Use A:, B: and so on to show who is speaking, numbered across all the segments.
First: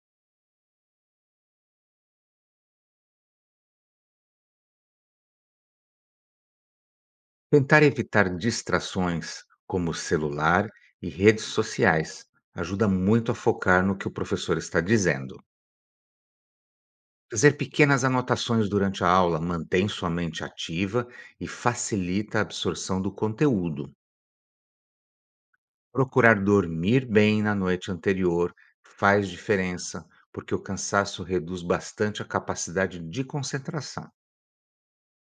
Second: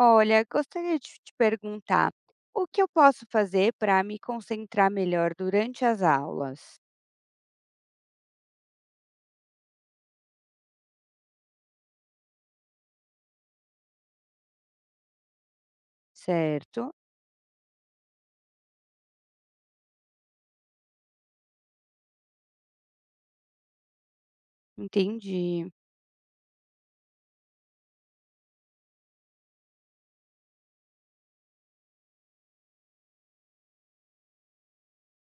A: Olha, gostaria de te perguntar, o que eu posso fazer para me concentrar melhor durante as aulas?
B: Tentar evitar distrações, como celular e redes sociais, ajuda muito a focar no que o professor está dizendo.
A: Certo,
B: Fazer pequenas anotações durante a aula mantém sua mente ativa e facilita a absorção do conteúdo.
A: entendi.
B: Procurar dormir bem na noite anterior faz diferença, porque o cansaço reduz bastante a capacidade de concentração.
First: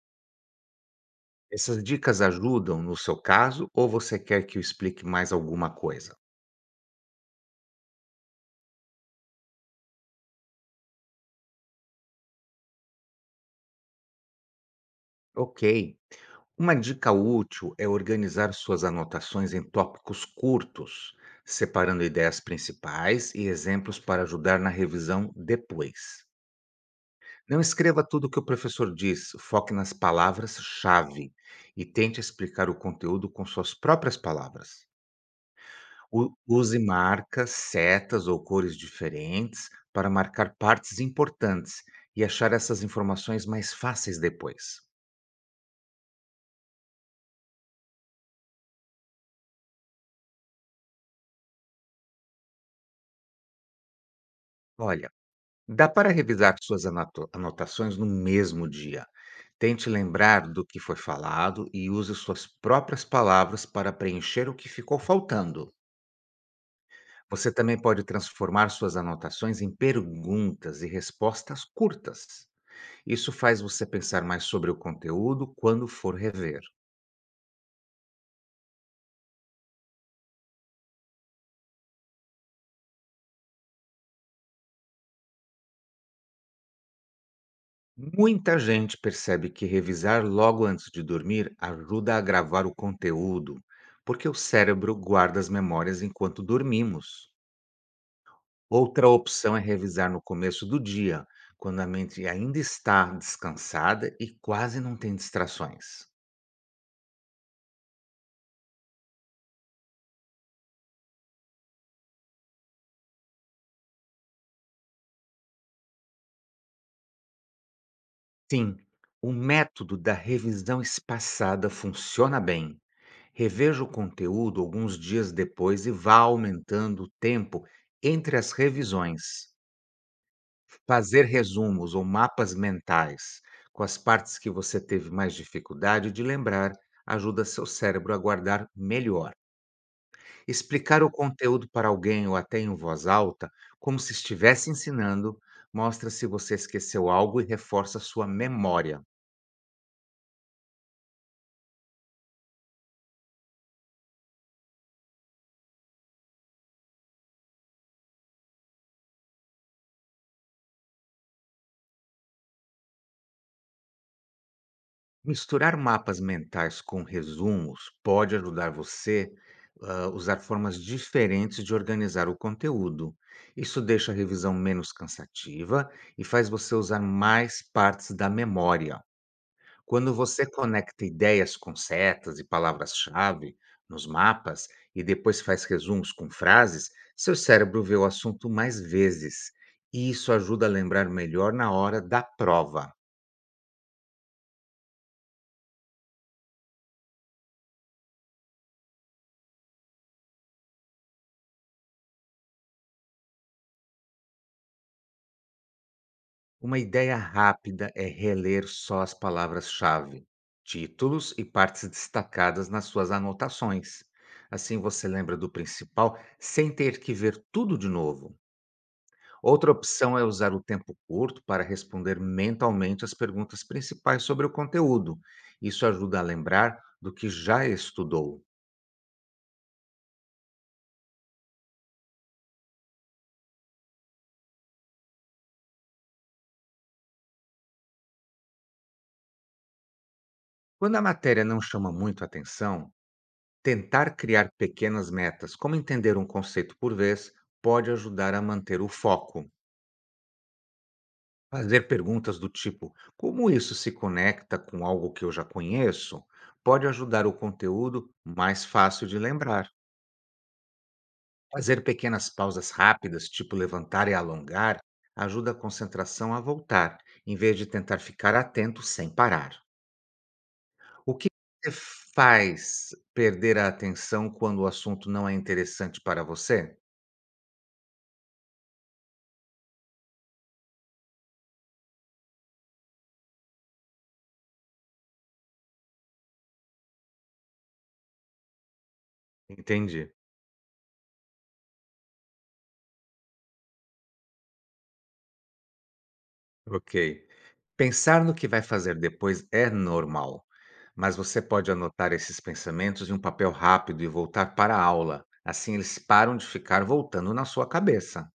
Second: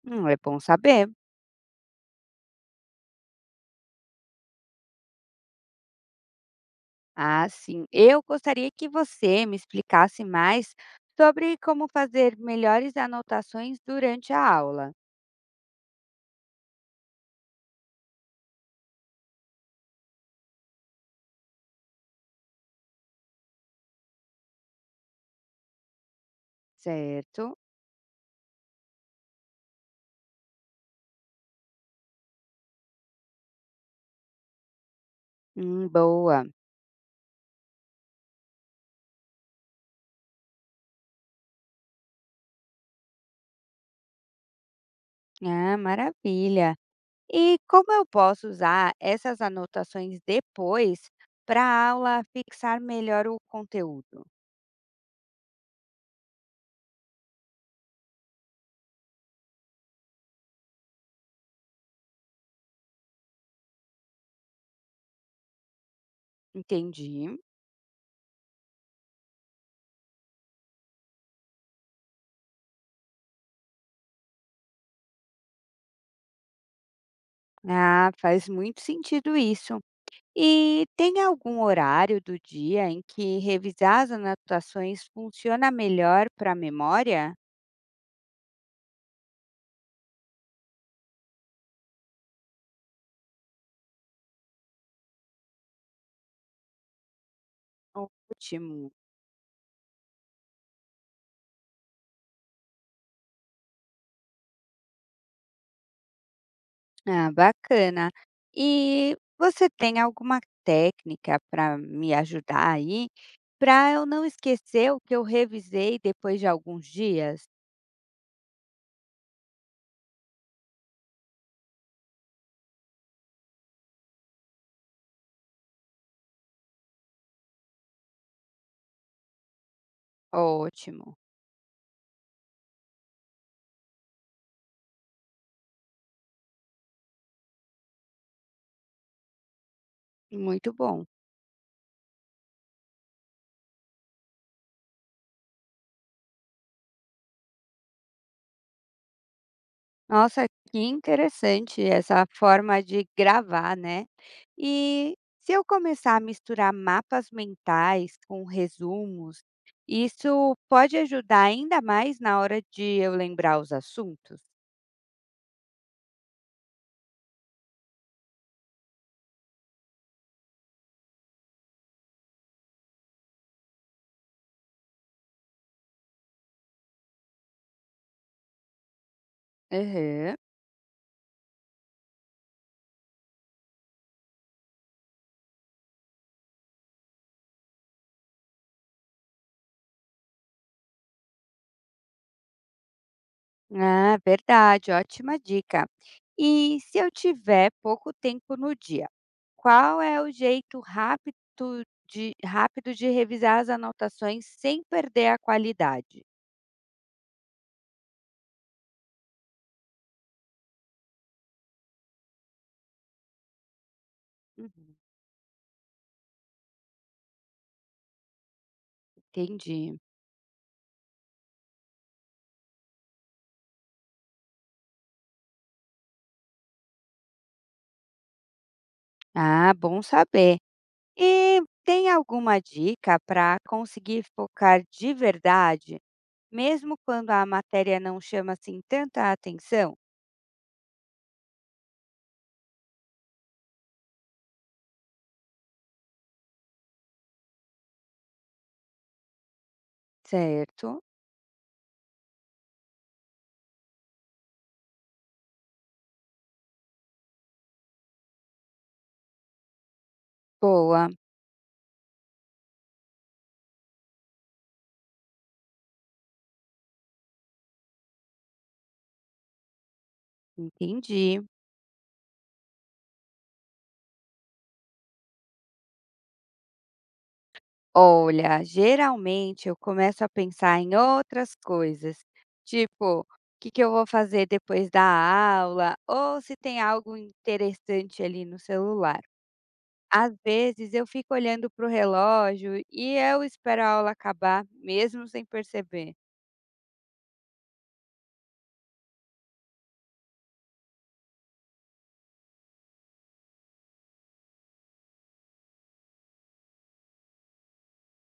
A: É bom saber.
B: Essas dicas ajudam no seu caso ou você quer que eu explique mais alguma coisa?
A: Ah, sim. Eu gostaria que você me explicasse mais sobre como fazer melhores anotações durante a aula.
B: Ok. Uma dica útil é organizar suas anotações em tópicos curtos, separando ideias principais e exemplos para ajudar na revisão depois.
A: Certo?
B: Não escreva tudo o que o professor diz, foque nas palavras-chave e tente explicar o conteúdo com suas próprias palavras.
A: Boa.
B: Use marcas, setas ou cores diferentes para marcar partes importantes e achar essas informações mais fáceis depois.
A: Ah, maravilha. E como eu posso usar essas anotações depois para a aula fixar melhor o conteúdo?
B: Olha, dá para revisar suas anotações no mesmo dia. Tente lembrar do que foi falado e use suas próprias palavras para preencher o que ficou faltando.
A: Entendi.
B: Você também pode transformar suas anotações em perguntas e respostas curtas. Isso faz você pensar mais sobre o conteúdo quando for rever.
A: Ah, faz muito sentido isso. E tem algum horário do dia em que revisar as anotações funciona melhor para a memória?
B: Muita gente percebe que revisar logo antes de dormir ajuda a gravar o conteúdo, porque o cérebro guarda as memórias enquanto dormimos.
A: Ótimo.
B: Outra opção é revisar no começo do dia, quando a mente ainda está descansada e quase não tem distrações.
A: Ah, bacana. E você tem alguma técnica para me ajudar aí, para eu não esquecer o que eu revisei depois de alguns dias?
B: Sim, o método da revisão espaçada funciona bem. Reveja o conteúdo alguns dias depois e vá aumentando o tempo entre as revisões.
A: Ótimo.
B: Fazer resumos ou mapas mentais com as partes que você teve mais dificuldade de lembrar ajuda seu cérebro a guardar melhor.
A: Muito
B: Explicar
A: bom.
B: o conteúdo para alguém ou até em voz alta, como se estivesse ensinando, mostra se você esqueceu algo e reforça sua memória.
A: Nossa, que interessante essa forma de gravar, né. E se eu começar a misturar mapas mentais com resumos, isso pode ajudar ainda mais na hora de eu lembrar os assuntos?
B: Misturar mapas mentais com resumos pode ajudar você a usar formas diferentes de organizar o conteúdo. Isso deixa a revisão menos cansativa e faz você usar mais partes da memória. Quando
A: Uhum.
B: você conecta ideias com setas e palavras-chave nos mapas e depois faz resumos com frases, seu cérebro vê o assunto mais vezes. E isso ajuda a lembrar melhor na hora da prova.
A: Ah, verdade, ótima dica. E se eu tiver pouco tempo no dia, qual é o jeito rápido de revisar as anotações sem perder a qualidade?
B: Uma ideia rápida é reler só as palavras-chave, títulos e partes destacadas nas suas anotações. Assim
A: Uhum.
B: você lembra do principal sem ter que ver tudo de novo. Outra
A: Entendi.
B: opção é usar o tempo curto para responder mentalmente as perguntas principais sobre o conteúdo. Isso ajuda a lembrar do que já estudou.
A: Ah, bom saber. E tem alguma dica para conseguir focar de verdade, mesmo quando a matéria não chama assim tanta atenção?
B: Quando a matéria não chama muito a atenção, tentar criar pequenas metas, como entender um conceito por vez, pode ajudar a manter o foco.
A: Certo.
B: Fazer perguntas do tipo: como isso se conecta com algo que eu já conheço? Pode ajudar o conteúdo mais fácil de lembrar.
A: Boa,
B: Fazer pequenas pausas rápidas, tipo levantar e alongar, ajuda a concentração a voltar, em vez de tentar ficar atento sem parar. O que
A: entendi.
B: você faz perder a atenção quando o assunto não é interessante para você?
A: Olha, geralmente eu começo a pensar em outras coisas, tipo, o que que eu vou fazer depois da aula, ou se tem algo interessante ali no celular.
B: Entendi.
A: Às vezes eu fico olhando para o relógio e eu espero a aula acabar, mesmo sem perceber.
B: Ok. Pensar no que vai fazer depois é normal, mas você pode anotar esses pensamentos em um papel rápido e voltar para a aula. Assim eles param de ficar voltando na sua cabeça.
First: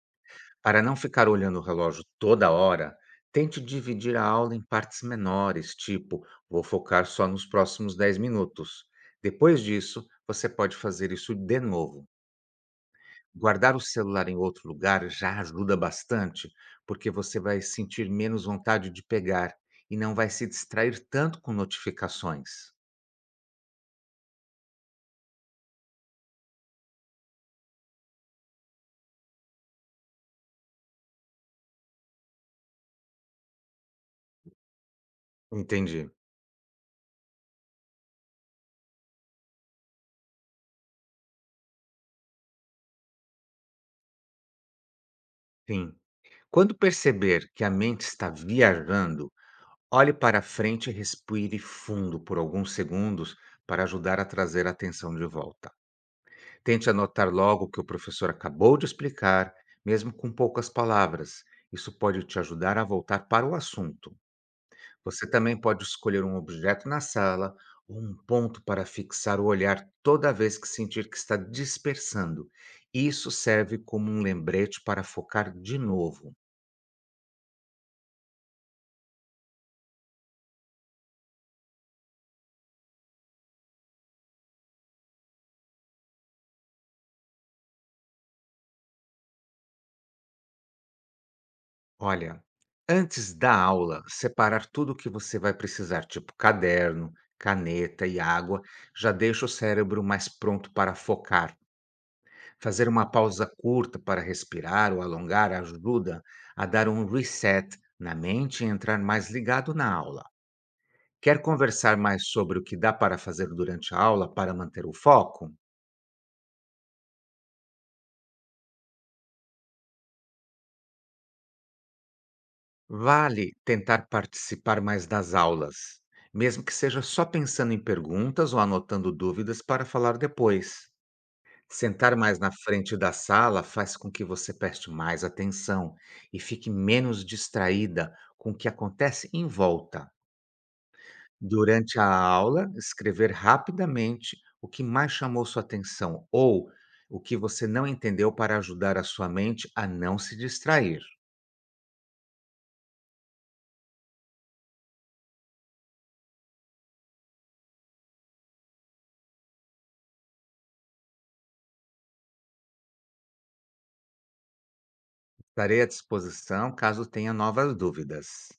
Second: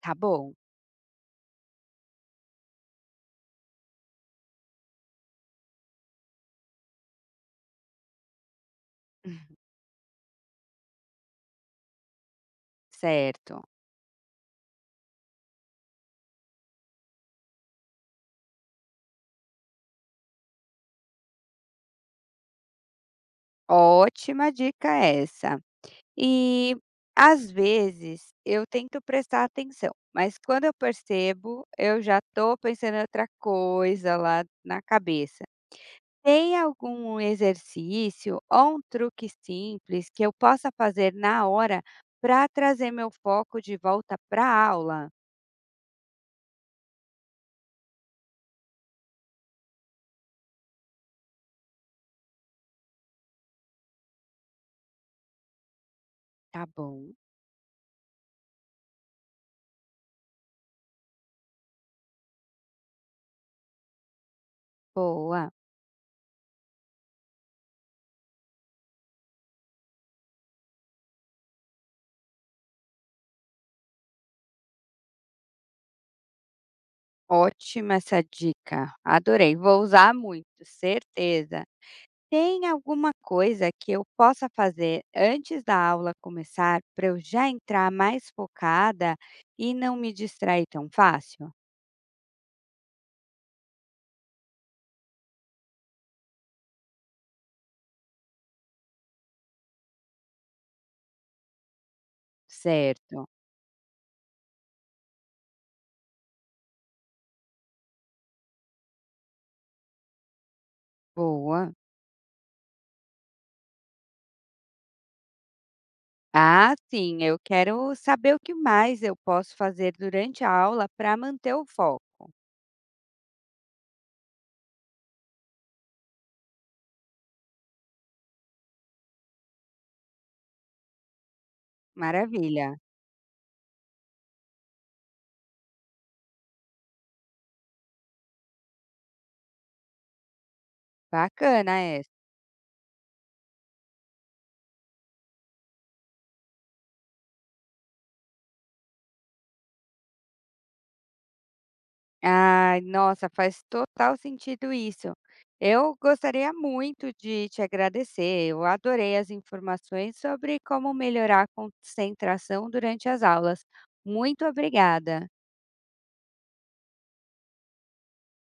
A: Tá bom,
B: Para não ficar olhando o relógio toda hora, tente dividir a aula em partes menores, tipo, vou focar só nos próximos 10 minutos. Depois disso, você pode fazer isso de novo.
A: certo.
B: Guardar o celular em outro lugar já ajuda bastante, porque você vai sentir menos vontade de pegar e não vai se distrair tanto com notificações.
A: Ótima dica essa. E às vezes eu tento prestar atenção, mas quando eu percebo, eu já estou pensando em outra coisa lá na cabeça.
B: Entendi.
A: Tem algum exercício ou um truque simples que eu possa fazer na hora para trazer meu foco de volta para a aula?
B: Sim. Quando perceber que a mente está viajando, olhe para frente e respire fundo por alguns segundos para ajudar a trazer a atenção de volta.
A: Tá
B: Tente
A: bom.
B: anotar logo o que o professor acabou de explicar, mesmo com poucas palavras. Isso pode te ajudar a voltar para o assunto. Você
A: Boa,
B: também pode escolher um objeto na sala ou um ponto para fixar o olhar toda vez que sentir que está dispersando. Isso serve como um lembrete para focar de novo.
A: ótima essa dica. Adorei, vou usar muito, certeza. Tem alguma coisa que eu possa fazer antes da aula começar para eu já entrar mais focada e não me distrair tão fácil?
B: Olha, antes da aula, separar tudo o que você vai precisar, tipo caderno, caneta e água, já deixa o cérebro mais pronto para focar. Fazer uma
A: Certo.
B: pausa curta para respirar ou alongar ajuda a dar um reset na mente e entrar mais ligado na aula. Quer
A: Boa.
B: conversar mais sobre o que dá para fazer durante a aula para manter o foco?
A: Ah, sim, eu quero saber o que mais eu posso fazer durante a aula para manter o foco.
B: Vale tentar participar mais das aulas, mesmo que seja só pensando em perguntas ou anotando dúvidas para falar depois. Sentar mais na
A: Maravilha.
B: frente da sala faz com que você preste mais atenção e fique menos distraída com o que acontece em volta.
A: Bacana
B: Durante a
A: essa.
B: aula, escrever rapidamente o que mais chamou sua atenção ou o que você não entendeu para ajudar a sua mente a não se distrair.
A: Ai, nossa, faz total sentido isso. Eu gostaria muito de te agradecer. Eu adorei as informações sobre como melhorar a concentração durante as aulas. Muito obrigada.
B: Estarei à disposição caso tenha novas dúvidas.